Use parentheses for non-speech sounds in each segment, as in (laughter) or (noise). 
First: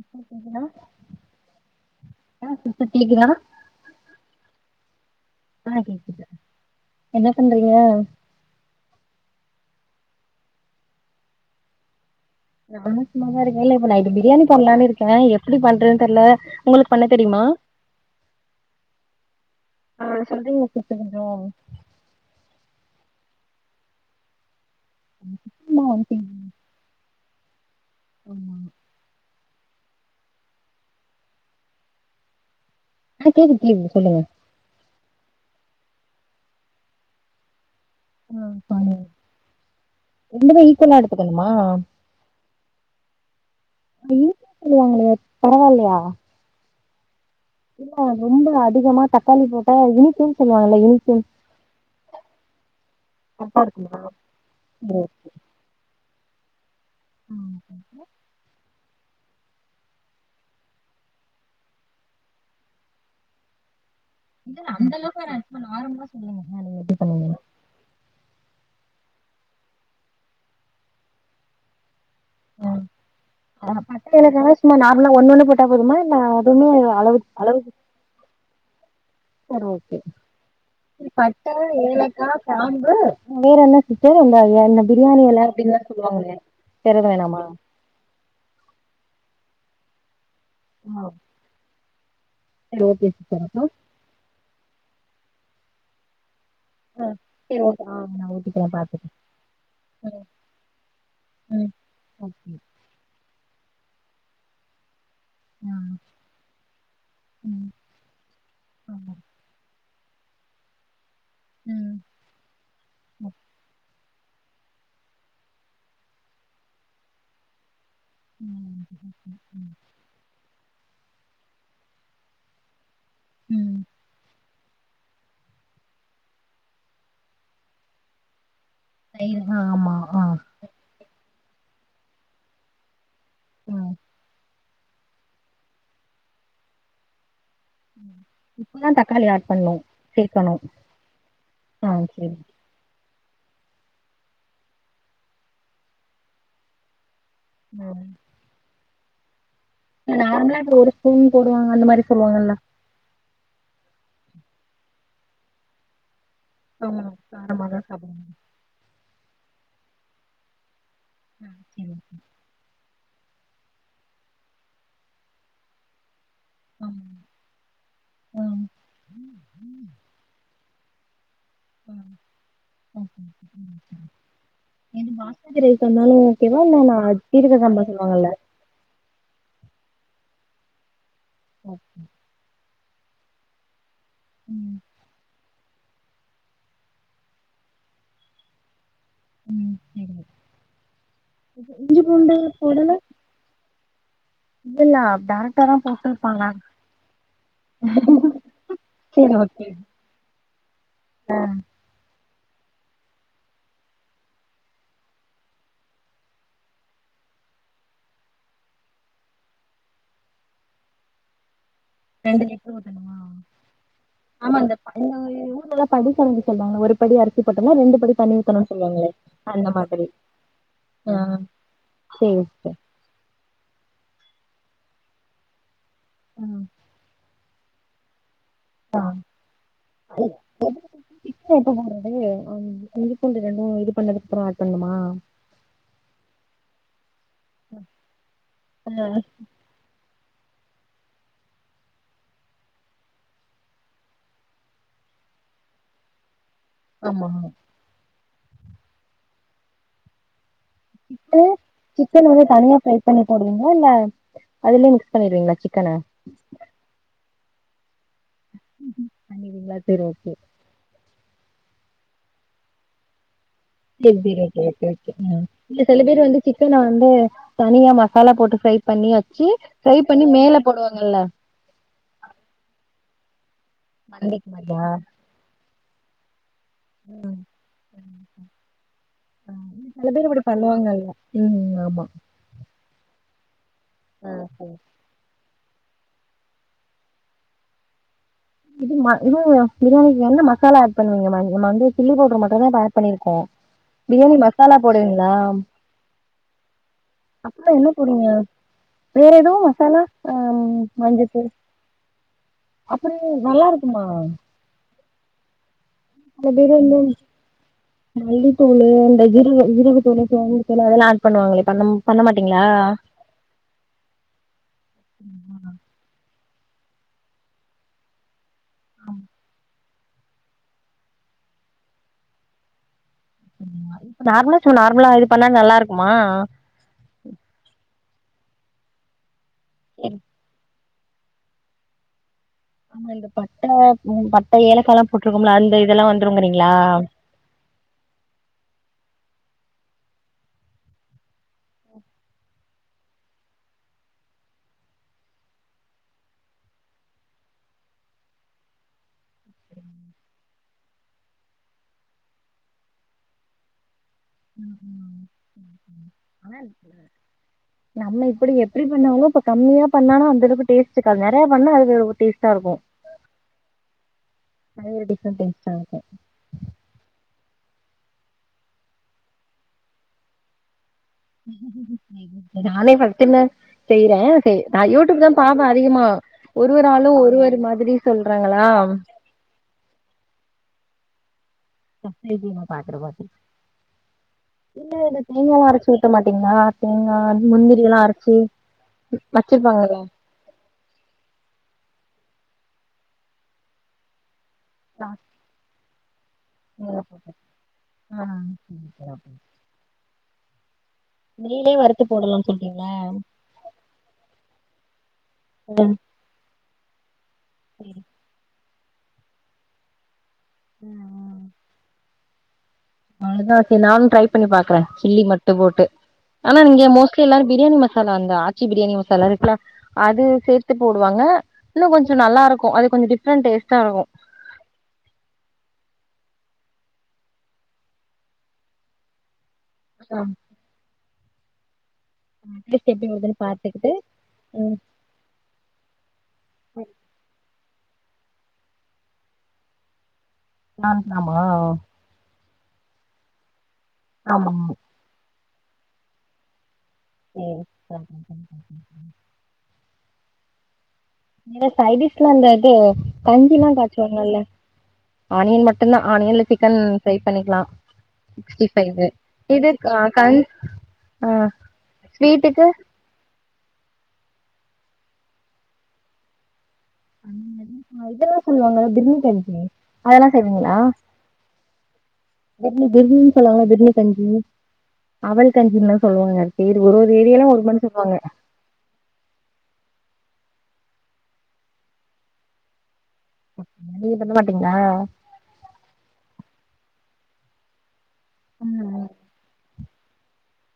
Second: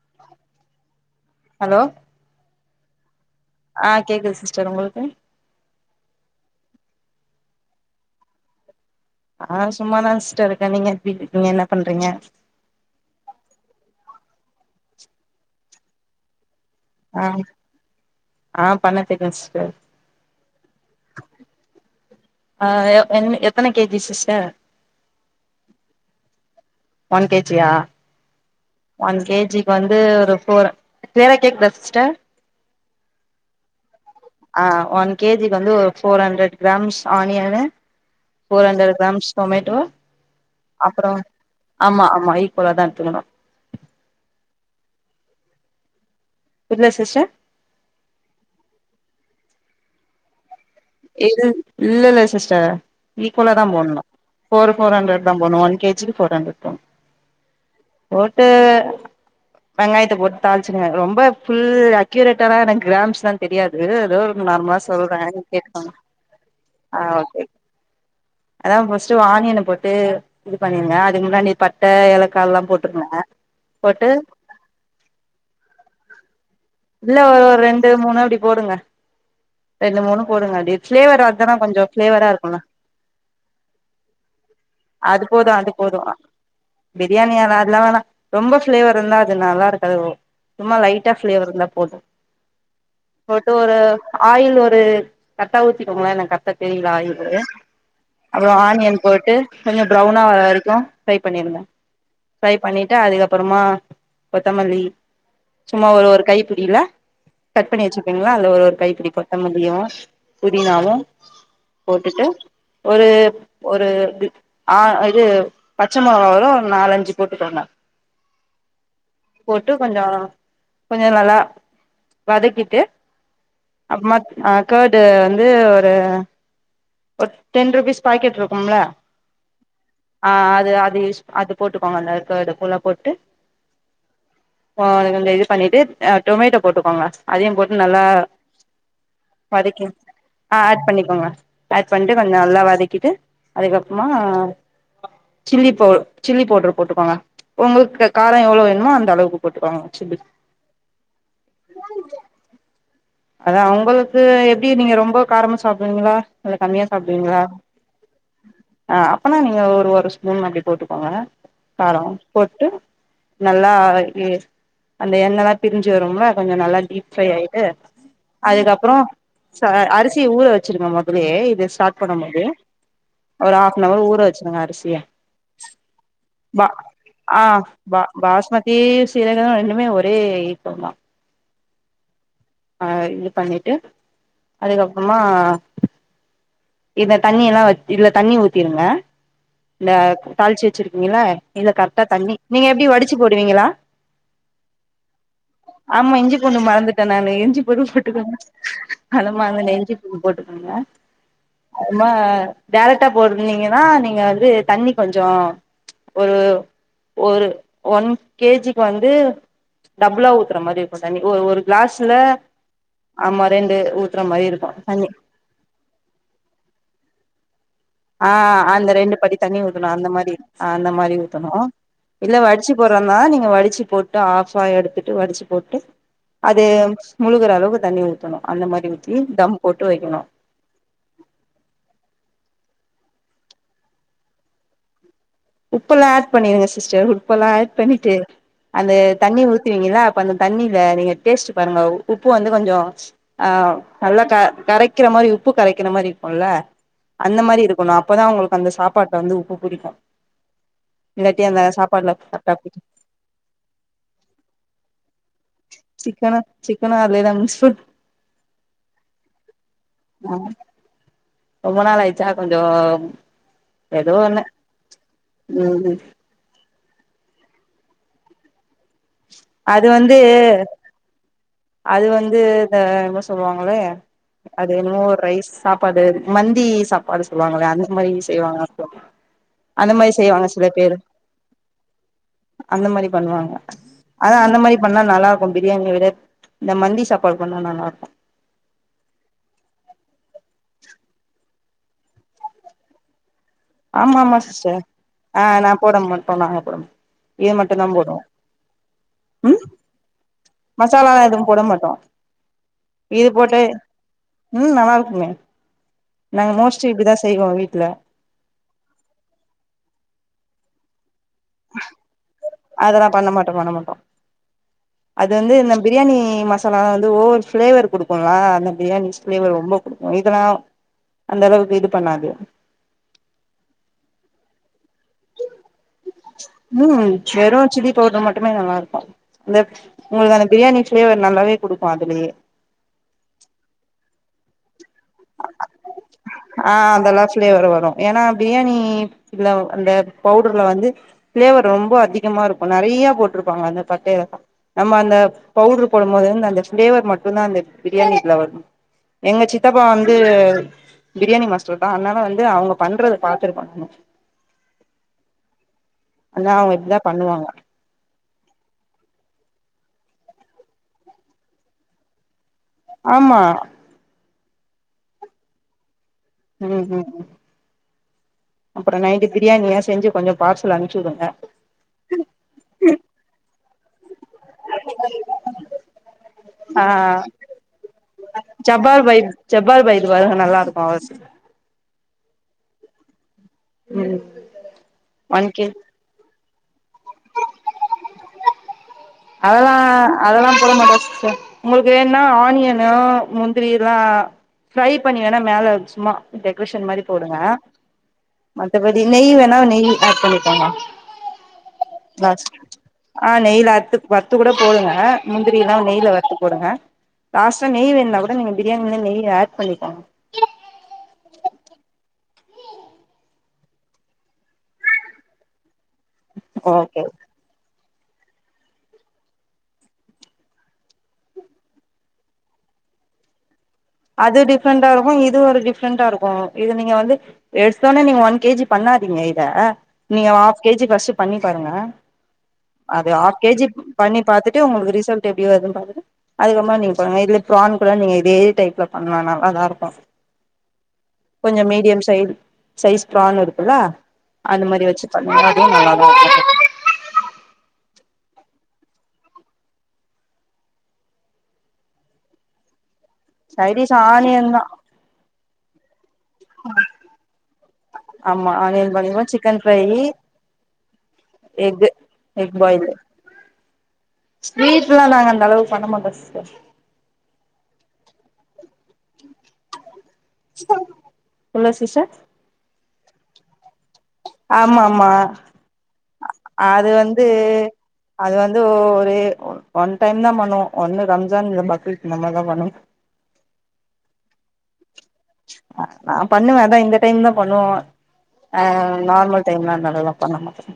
இப்ப கேக்குதா ஹலோ ஆ இப்ப கேக்குதா ஆ கேக்குது சிஸ்டர் உங்களுக்கு ஆ கேக்குது என்ன பண்றீங்க ஆ சும்மாதான் சிஸ்டர் இருக்கேன் நீங்க எப்டி இருக்கீங்க என்ன பண்றீங்க நானும் சும்மாதான் இருக்கன் இல்ல இப்ப நைட்டு பிரியாணி பண்ணலானு இருக்கேன் எப்டி பண்றதுன்னு தெர்ல உங்களுக்கு பண்ண ஆ தெரியுமா ஆ பண்ண தெரியும் சிஸ்டர் ஆ சொல்றீங்களா சிஸ்டர் கொஞ்சோ ஆ என் வி எத்தன K G sister one fifty இல்ல one K G one K G yeah ஆமா ஒன் கே ஜி க்கு வந்து ஒரு ஃபோர் கிளீயரா கேக்குதா சிஸ்டர் ஆ கேக்குது கேக்குது சொல்லுங்க ஆ ஒன் கே ஜி க்கு வந்து ஒரு ஃபோர் ஹண்ட்ரட் கிராம்ஸ் ஆனியனு ஆ ஃபோர் பாருங்க ஹண்டரட் கிராம்ஸ் டொமேட்டோ ரெண்டுமே ஈக்குவலா அப்பறோ எடுத்துக்கணுமா ஆமா ஆமா இ போலதான் எடுத்துக்கணும் இனிக்குன்னு சொல்லுவாங்களே பரவாயில்லயா என்ன சிஸ்டர் இல்ல ரொம்ப அதிகமா தக்காளி போட்ட இனிக்கும் சொல்லுவாங்களா இனிக்கு எது இல்ல இல்ல சிஸ்டர் ஈக்குவலா கரெக்டா தான் இருக்குமா போட்னும் ஃபோர் ஃபோர் சரி. ஹண்ட்ரட் தான் போனும் ஒன் கே ஜி க்கு ஃபோர் ஹண்ட்ரட் போனு ஆ. போ ட்டு வெங்காயத்த போட்டு தாளிச்சுடுங்க ரொம்ப ஃபுல் அக்யூரேட்டல்லா எனக்கு கிராம்ஸ்ல்லா தெரியாது ஏதோ இல்ல நார்மலா அந்த அளவுக்கு சொல்ற வேணா சும்மா கேட்டுக்கோங்க நார்மலா சொல்லுங்க நீங்க எப்டி ஆ பண்ணுவீங்கன்னு ஓகே அதா ஃபஸ்ட்டு ஆனியன போட்டு இது பண்ணியிருங்க அதுக்கு முன்னாடி பட்ட ஏல ஆ பட்ட ஏலக்காலா சும்மா நார்மலா ஒண்ணு ஒண்ணு போட்டா போதுமா இல்ல அதுவுமே அளவு இல்ல ஒரு ரெண்டு மூணு அப்டி போடுங்க சரி ஓகே ரெண்டு மூணு போடுங்க அப்டி ஃபிளேவர் பட்ட அதுதானா கொஞ்சோ ஃபிளேவரா ஏலக்கா இருக்குல்ல கிராம்பு வேற என்ன இப்பேவு வந்த அதா அந்த பிரியாணி அது எல போது அது அப்டின்லா போது சொல்லுவாங்களே வேற எது பிரியாணி வேணாமா எல அதுலா வேணா ரொம்ப ஃப்ளேவர் இருந்தா அது நல்லா இருக்காது சும்மா ஆ லைட்டா ஃப்ளேவர் இருந்தா போது சரி ஓகே சிஸ்டர் போட்டு அப்போ ஒரு ஆயில் ஒரு கரட்டா ஊத்திக்கோங்களே எனக் கரட்டா தெரில ஆ ஆயிலு சரி ஓகே ஆ அப்றோ ஊத்திக்கிறே ஆனியன் பாத்துட்டு போட்டு கொஞ்சோ ப்ரௌனா வர வரைக்கோ ஃப்ரை ம் பண்ணிருங்க ம் ஃப்ரை ஓகே பண்ணிட்டு அதுக்கப்புறமா கொத்தமல்லி ஆ சும்மா ஒரு ஒரு கை பிடில கட் ம் பண்ணி வச்சிருப்பீங்ல்ல அதுல ஒரு ஒரு கைப்பிடி ஆமா கொத்த மல்லியு புதினாவு ம் போட்டுட்டு ஒரு ஒரு இது ஆ இது பச்ச மொளகா வெறும் நாலஞ்சு போட்டுக்கோங்க போட்டு ம் கொஞ்சோ கொஞ்ச நல்லா வதக்கிட்டு ம் அப்பமா ஆ கர்டு வந்து ஒரு ஒரு டென் ருபீஸ் பாக்கெட் இருக்கும்ல தயிர் ஆ ஆமா ஆ அது அது யூஸ் அது போட்டுக்கோங்க அந்த கர்டு ஃபுல்லா போட்டு ம் ஆ கொஞ்சோ இது பண்ணிட்டு் டொமேட்டோ போட்டுக்கோங்க அதையு போட்டு நல்லா இப்பதா தக்காளி ஆட் பண்ணு வதக்கி சேக்கணு ஆ ஆட் பண்ணிக்கோங்க ஆ ஆட் பண்ணிட்டு வெ சரி கொஞ்ச நல்லா வதக்கிட்டு அதுக்கப்புறமா சில்லி பவு சில்லி பவுட்ரு போட்டுக்கோங்க ம் உங்குளுக்கு காரம் எவ்ளோ வேணுமோ அந்த அளவுக்கு போட்டுக்காங்க நார்மலா இப்ப ஒரு ஸ்பூன் போடுவாங்க அந்த மாரி சொல்வாங்கல்ல அதா அவங்களுக்கு எப்டி நீங்க ரொம்ப காரமா சாப்டுவீங்களா இல்ல கம்மியா ஆமா சாப்டுவீங்ளா காரமாதா சாப்டுவாங்க ஆ அப்போனா நீங்க ஒரு ஒரு ஸ்பூன் அப்டி போட்டுக்கோங்க ஆ சேரி காரம் போட் டு நல்லா அந்த எண்ணல்லா பிரிஞ்சு வரும்லா கொஞ்சோ நல்லா ஆமா டீப் ஃப்ரை ஆய்ட்டு ம் அதுக்கப்புறோ ச அரிசி ஊற வச்சிருங்க மொதல்லே இது ஸ்டாட் ம், பண்ணும் மோது ம் எ பாஸ்மதி ரைஸ் சொன்னாலு ஓகேவா பா இல்ல நா தீரக்கக்காம சொல்லுவாங்கல்ல பெ சீரகோ ரெண்டுமே ஒரே ஈக்வல் தா ஓகே ஆ இது பண்ணிட்டு ம் அதுக்கப்புறமா இத தண்ணில்லா வத் இதுல தண்ணி ஊத்திருங்க ம் இந்த சேரி தாள்ச்சு வச்சிருக்கீங்களா இதுல இஞ்சி கரெட்டா பூண்டு தண்ணி நீங்க போடல எப்டி வடிச்சு போடுவீங்களா இல்லல்ல டேரக்ட்டா தா போட்ருப்பாங்க இதுல இஞ்சி பூண்டு போட்டுக்கோங்க சேரி அனமா ஓகே அங்க இஞ்சி பூண் போட்டுக்கோங்க அமா டேரக்டா போட்ந்தீங்கன்னா நீங்க வந்து தண்ணி கொஞ்சோ ஒரு ஒரு ஒன் கேஜிக்கு வந்து டபுளா ஊத்துற மாரி இருக்கோ தண்ணி ஒரு ஒரு கிளாஸ் ரெண்டு லிட்ரு ஊத்தணமா ஊத்துற மாரி ஆமா இந்த இருக்கு தண்ணி படி கலந்து சொல்வாங்கல ஒரு படி அரிசி போட்டனா ரெண்டு படி ஆ தண்ணி ஊத்தணும்னு அந்த சொல்லுவாங்களே ரெண்டு படி தண்ணி ஊத்தணோ மாதிரி அந்த மாரி அந்த ஆ மாரி ஊத்தணோ இல்ல சேரி வடிச்சு சிஸ்டர் போ ட்டன்னா நீங்க வடிச்சு போட்டு ஆஃப்பா எடுத்துட்டு வடிச்சு போட்டு ம் அது முழுகுற அளவுக்கு தண்ணி ஊத்தணு அந்த மாரி ஊத்தி தம் போட்டு வக்கணு (unintelligible) இஞ்சி பூண்டு ரெண்டு இது பண்ணதுகப்றோ ஆட் பண்ணுமா உப்பெல்லா ஆட் பண்ணிருங்க சிஸ்டர் உப்பெல்லா ஆட் பண்ணிட்டு அந்த ம், தண்ணி ஊத் ஊத்திவிங்களா அப்ப அந்த தண்ணில நீங்க டேஸ்ட் பாருங்க உப்பு வந்து கொஞ்சோ ஆ நல்லா க கரைக்கிற மாரி உப்பு கரைக்கிற மாரி இருக்குல்ல ஆமா அந்த மாரி இருக்கணு அப்பதா உங்களுக்கு அந்த சாப்பாட்ல வந்து உப்பு புடிக்கும் சிஸ்டர் சிக்கன் வந்து கரெக்டா தனியா புடிக்கு ஃப்ரை பண்ணி போடுவீங்களா இல்ல அதுலயே மிக்ஸ் பண்ணிருவீங்களா சிக்கன சிக்கனா சிக்கனா அதுலேத மிக்ஸ் பண் பண்ணிருவீங்களா சரி ஓகே ஆ ரொம்ப நாள் ஆயிருச்சா கொஞ்சோ ஏதோ சேரி சேரி ஒண்ணு ஓகே ஓகே ஓகே ம் இல்ல சில பேர் வந்து சிக்கன வந்து தனியா மசாலா போட்டு ஃப்ரை பண்ணியாச்சு அது ஃப்ரை வந்து பண்ணி மேல போடுவாங்கல்ல அது வந்து த என்னவோ சொல்லுவாங்களே மண்டிக்கு அது மாரியா என்னமோ ரைஸ் சாப்பாடு மந்தி சாப்பாடு சொல்லுவாங்களே அந்த மாரி செய்வாங்க அந்த சில மாரி பேர் இப்டி செய்வாங்க சில பேரு பண்ணுவாங்கல்ல ம் ஆமா அந்த மாரி பண்ணுவாங்க ஆ, அதா அந்த சரி. மாரி பண்ணா நல்லா இருக்கு பிரியாணிய விட இந்த மந்தி சாப்பாடு பண்ணா நல்லாருக்கும் இது இதுவு பிரியாணிக்கு என்ன மசாலா ஆட் பண்ணுவீங்க மேம் நம்ம வந்து சில்லிபவுடர் மட்டுதா இப்ப ஆட் பண்ணிருக்கோ ஆமா பிரியாணி ஆமா மசாலா சிஸ்டர் போடுவீங்களா ஆ நா போட மாட்டோ நாங்க போட மாட்டோ இது அப்றோ மட்டுந்தா என்ன போடுவோ போடுவீங்க வேற ஏதோ மசாலா ஆ மசாலா எதும் மஞ்சத்தூள் போட மாட்டோ அப்புறோ இது போட்டு நல்லா இருக்குமா ம் நல்லா இருக்குமே சில நாங்க பேரு மோஸ்ட்லி இந்த இப்டி தா செய்வோ வீட்ல மல்லித்தூளு இந்த ஜீரக ஜீரக தூளு சேம்புதூளு அதெல்லா ஆட் பண்ணுவாங்களே பண்ண பண்ண மாட்டீங்களா அதெல்லா பண்ண மாட்டோ பண்ண மாட்டோ அது வந்து இந்த பிரியாணி மசாலா வந்து ஓவர் பிளேவர் குடுக்குல்ல அந்த பிரியாணி ப்லேவர் ரொம்ப குடுக்கு இதெல்லா அந்த அளவுக்கு இது பண்ணாது ம் நார்மலா சும் நார்மலா இது பண்ண நல்லா இருக்குமா ம் வெறும் சில்லி பவுடர் மட்டுமே நல்லா இருக்கும் அந்த உங்களுக்கு அந்த பிரியாணி ப்ளேவர் நல்லாவே குடுக்கும் அதுலயே ஆமா இந்த பட்ட உ பட்ட ஏலக்கால்லா போட்ருக்கும்ல அந்த இதெல்லா வந்துருங்கிறீங்களா நல்லா ஃப்ளேவர் வரு ஏன்னா பிரியாணில்ல அந்த பவுடர்ல வந்து ஃப்ளேவர் ரொம்ப அதிகமா இருக்கு நெறையா போட்டிருப்பாங்க அந்த பட்டேல நம்ம அந்த பவுட்ரு போடுபோது வந்து அந்த பிளேவர் மட்டும்தா அந்த பிரியாணிக்குல்ல வரு எங்க சித்தப் ப்பா வந்து பிரியாணி மாஸ்டர் தா அதனால வந்து அவங்க பண்றத பாத்துருக்கோ ம் ஆனா ம் அவங்க இப்டிதா பண்ணுவாங்க நம்ம இப்டி எப்டி பண்ணாலு இப்ப கம்மியா பண்ணாலு அந்தளவு டேஸ்ட் இருக்காது நெறைய பண்ணா அது டேஸ்டா இருக்கும் ஆமா டிக்கும் டேஸ்டாருக்கும் ம் ம் ம் அப்புறோ நைட்டு பிரியாணியா செஞ்சு கொஞ்சோ பார்சல் அனுப்பிவுடுங்க நானே ஃபர்ஸ்ட் டைமா செய்றே சரி நா யூடியூப் தா பாப்பே அதிகமா ஆ ஒருவொரு ஆளு ஒருவொரு மாதிரி சொல்றாங்களா செவ்வா (unintelligible) நல்லா இருக்கு ஹவுஸு (unintelligible) ம் இல்ல இத ஒன் தேங்கால கே அரச்சி சேக்க மாட்டீங்களா தேங்கா முந்திரி எல்லா அரச்சி அதல்லா அதல்லா போட மாட்ட சிஸ்டர் உங்களுக்கு வேணுனா ஆனியனோ முந்திரி எல்லா ஃப்ரை பண்ணி வேணா மேல வெச்சும்மா டெக்ரேஷன் மாரி போடுங்க ஆ மத்தபடி நெய் வேணா நெய் ஆட் பண்ணிக்கோங்க நெய்லியே வறுத்து போடலான் லாஸ்ட் சொல்றீங்ளா ஆ நெய்ல அருத்து வருத்து கூட போடுங்க முந்திரி எல்லா நெய்ல வருத்து போடுங்க லாஸ்டா நெய் வேன்னாகூட அதா நீங்க பிரியாணில நெய் ஆட் பண்ணிகோங்க ம் அவ்ளதா சரி நானு ட்ரை பண்ணி பாக்குறே சில்லி மட்டு போட்டு ஆனா நீங்க ஓகே மோஸ்ட்லி எல்லாரு பிரியாணி மசாலா அந்த ஆச்சி பிரியாணி மசாலா இருக்குல அது சேர்த்து போடுவாங்க இன்னு கொஞ்சோ நல்லா இருக்கு அது கொஞ்சோ டிஃப்ரெண்ட் டேஸ்ட்டா இருக்கு அது டிஃப்ரெண்டா இருக்கு இது ஒரு டிஃப்ரெண்டா இருக்கு இது நீங்க வந்து எடுத்தொட்னே நீங்க ஒன் கே ஜி பண்ணாதீங்க இத நீங்க ஆமா ஆஃப் கே ஜி ஃபர்ஸ்ட்டு பண்ணி பாருங்க டேஸ்ட் எப்டி அது வருதுன்னு ஆஃப் கே ஜி பாத்துக்கிட்டு பண்ணி பாத்துட்டு ம் உங்ளுக்கு ரிசல்ட் டு எப்டி வருதுன் பாத்துட்டு அதுக்கப்புறமா நீங்க பண்ணுங்க இதுல பிரான் கூட நீங்க இதே டைப் ல பண்லா நல்லாதா இருக்கு ஆமா கொஞ்சோ மீடியம் சைட் சைஸ் ப்ரான் இருக்குல்ல ஆமா அந்த மாரி வெச்சு பண்ணுங்க அதுவு நல்லாதா இருக்கு சேரி பண்ற (inaudible) நீங்க சைடிஷ்லா இல்ல இந்த இது கஞ்சில்லா சைடிஷ் காய்ச்சுவாங்கல்ல ஆனியன் தா ஆனியன் மட் கன்ல ஆனியன்ல சிக்கன் ஃப்ரை பண்ணிக்லா ஆமா சிக்ஸ்டி ஆனியன் ஃபைவ்வு பண்ணிக்குவோ சிக்கன் இது க ஃப்ரையி கஞ் ஆ எக்கு எக் ஸ்வீட்டுக்கு பாயிலு ஸ்வீட்லா நாங்க அந்த அளவுக்கு பண்ண மாட்டோ சிஸ்டர் ஆ ஏதோ சொல்லுவாங்க பிர்ணி கஞ்சி அதல்லா செய்வீங்ளா இல்ல சிஸ்டர் பிர்ணி பிர்ணின் சொல்லாங்கல்ல பிர்ணி கஞ்சி ஆமா ஆமா அவல் கஞ்சின்லா சொல்லுவாங்க ஒரு ஒரு ஏரியால ஒரு மாரி சொல்லுவாங்க ஓ ஒரு ஒன் டைம் தா பண்ணுவோ ஒன்னு ரம்ஜான் இல்ல பக்ரீத் இந்த மாரி தா பண்ணுவோ நீங்க பண்ண மாட்டீங்ளா நா பண்ணுவே அதா இந்த டைம் தா பண்ணுவோ ஆ ம் நார்மல் டைம்ல இந்த அளவுக்குலா பண்ணமாட்டோம்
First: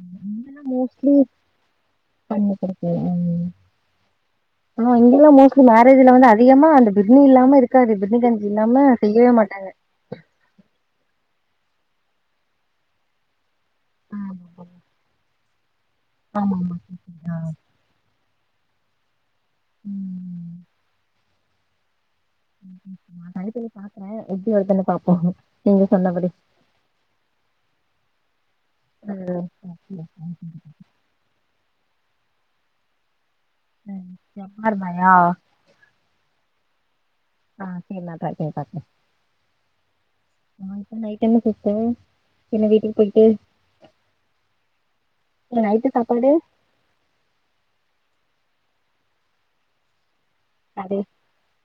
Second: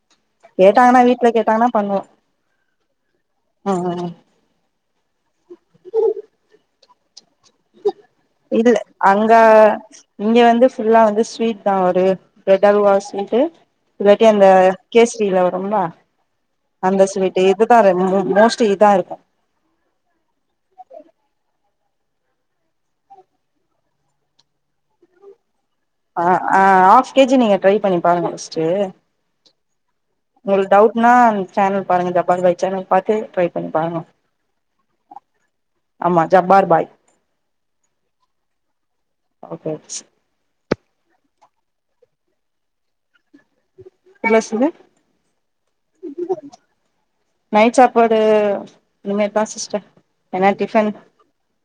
இங்கெல்லா கேட்டாங்கன்னா மோஸ்ட்லி வீட்ல கேட்டாங்கன்னா பண்ணுவோ பண்ணி ம் ஆனா இங்கெல்லா மோஸ்ட்லி மேரேஜ்ல வந்து அதிகமா அந்த பிர்ணி இல்லாம இருக்காது பிர்ணி கஞ் இதுல அங்க இங்க வந்து ஃபுல்லா வந்து ஸ்வீட் தா ஒரு ப்ரெட் அல்வா ஸ்வீட்டு இல்லாட்டி அந்த ஆமா கேசரில வரும்ல ஆமா அந்த கேக்குது ஆ ஸ்வீட்டு இதுதா ரெண்டு மோஸ்ட்லி இதா இருக்கு ம் நா ட்ரை பண்ணி பாக்குறே எப்டி வருது ன்னு பாப்போ நீங்க ஆ சொன்னபடி ஆ ஹாஃப் கே ஜி நீங்க ட்ரை பண்ணி பாருங்க ஃபர்ஸ் ட்டு ம் உங்களுக் டவுட்னா சேனல் பாருங்க ஜப்பார் பாய் சேனல் பாத்து ட்ரை பண்ணி பாருங்க ம் ஜப்பார் பாயா ஆமா ஜப்பார் பாய் ஆ சேரி நா கால் பண்ணி பக்குறே ஓகே நா இப்ப நைட் டைம் (unintelligible) டைம் சேரினு வீட்டுக்கு போயிட்டு மெதுவா சொல்லு நைட்டு சாப்பாடு நைட் சாப்பாடு இனிமேதா சிஸ்டர் என்ன டிஃபன் கடை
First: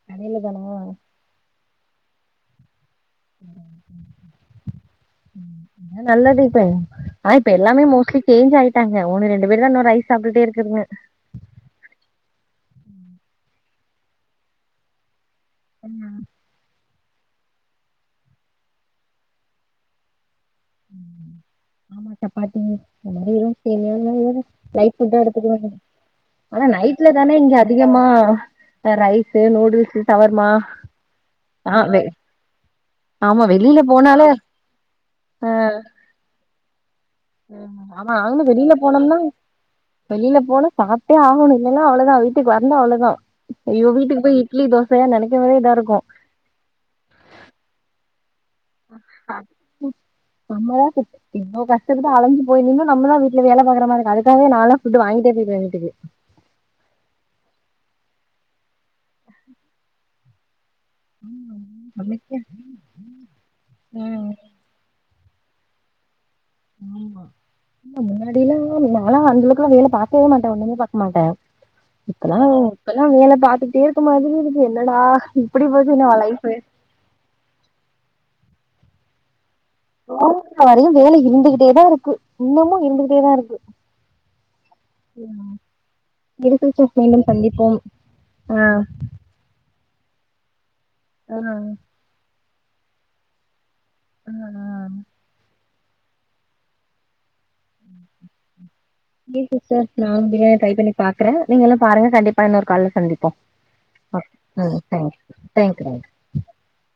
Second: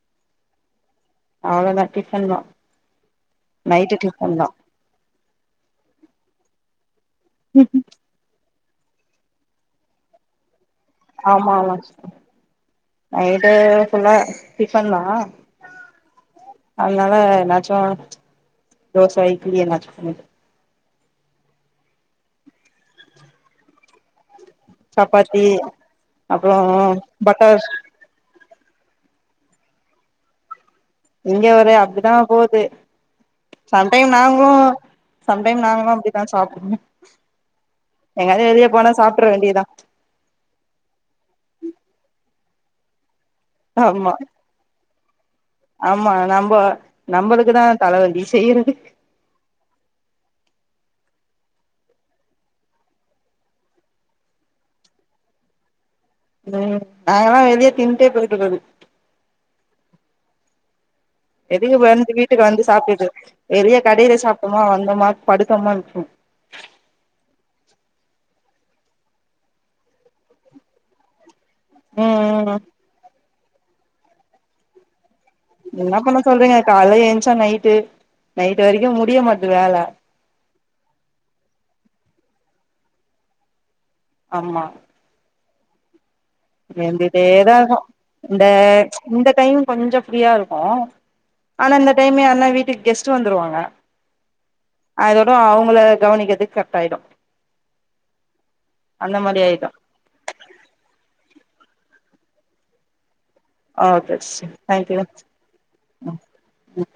கடையில தானா அவ்ளோதா டிஃபன்தா நைட்டு டிஃபன்தா ம், அதா நல்லது இப்போ ஆனா இப்ப எல்லாமே மோஸ்ட்லி சேஞ்ச் ஆயிட்டாங்க, ஒன்னு ரெண்டு பேர்தா இன்னு ரைஸ் சாப்ட்டுட்டே இருக்குதுங்க ஆமாமா சிஸ்டர், நைட்டு ஃபுல்லா டிஃபன்தா ம் அதனால என்னாச்சு தோச இட்லி என்னாச்சு பண்ணிப்ப ஆமா சப்பாத்தி இந்த மாரி எது சேமியாவு இந்த மாரி எதும் லைட் ஃபுட்டா சப்பாத்தி எடுத்துக்குவாங்க, அப்புறோ ஆனா நைட்லதானே இங்க பட்டர் அதிகமா இந்த ரைஸு, நூடுல்ஸ், சவர்மா இங்க ஒரே ஆ வெ அப்டிதா போவுது ஆமா வெளில சம்டைம் போனாலே நாங்களு சம்டைம் நாங்களு அப்டி தா சாப்டுவோ ம் ஆமா எங்காது நாங்களு வெளில போனா போனோம்னா சாப்ட்ற வேண்டியதா வெளில போனா சாப்ட்டே ஆகணு இல்லன்னா அவ்ளோதா வீட்டுக்கு வந்தா அவ்ளோதா ஐயோ ஆமா வீட்டுக்கு போயி இட்லி தோசையா நெனைக்குபோதே இதா இருக்கு ஆ நம்ப நம்பளுக்குதா தலவலி செய்றது நம்மதா தி இவ்ளோ கஷ்டபட்டு அலஞ்சு போய் நின்னு நம்மதா வீட்ல வேல பாக்ற மாரி இருக்கு அதுக்காவே நான்ல்லா ஃபுட்டு வாங்கிட்டே போயிடுவே வீட்டுக்கு ம், நாங்கெல்லா வெளியே திண்ட்டே போயிட்டு இருக்றது எதுக்கு வந்து வீட்டுக்கு வந்து சாப்ட்டுட்டு வெளிய கடையிலயே ம் சாப்பிட்டோமா வந்தோமா படுத்தோமா இருக்கனு ஆமா முன்னாடில்லா நான்லா அந்தளவுக்கெல்லா வேல பாக்கவே மாட்டே ஒன்னுமே பாக்க மாட்டே ம் இப்பல்லா ம் ம் இப்பல்லா வேல பாத்துட்டே இருக்க மாதிரி இருக்கு என்னடா இப்டி போச்சு என்ன நம்ம பண்ண லைஃபு. சொல்றீங்க கால்ல எந்திச்சா நைட்டு நைட்டு வரைக்கு முடிய மாட்து வேல தூங்குற வரையு வேலை இருந்துகிட்டேதா இருக்கு இன்னமு இருந்துகிட்டேதா இருக்கு ஆமா ம் இருந்துகிட்டேதா இருக்கு இந்த ஆ இந்த டைம் கொஞ்சோ ஃப்ரீயா இருக்கு ஆ ஆனா இந்த டைமே யாருனா வீட்டுக்கு கெஸ்ட் வந்துருவாங்க ஆ ஆ அதோட அவுங்கள கவனிக்றதுக்கு கரெக்ட் ஆயிடு அந்த ஒகே மாரி ஆயிடு சிஸ்டர் நா பிரியாணி ட்ரை பண்ணி பாக்குறே நீங்க எல்லா பாருங்க கண்டிப்பா இன்னொரு கால்ல சந்திப்போ ஓகே சிஸ்டர், ம் தேங்க்யூ, தேங்க்ஸ் தேங்க்யூ. ம் ம்.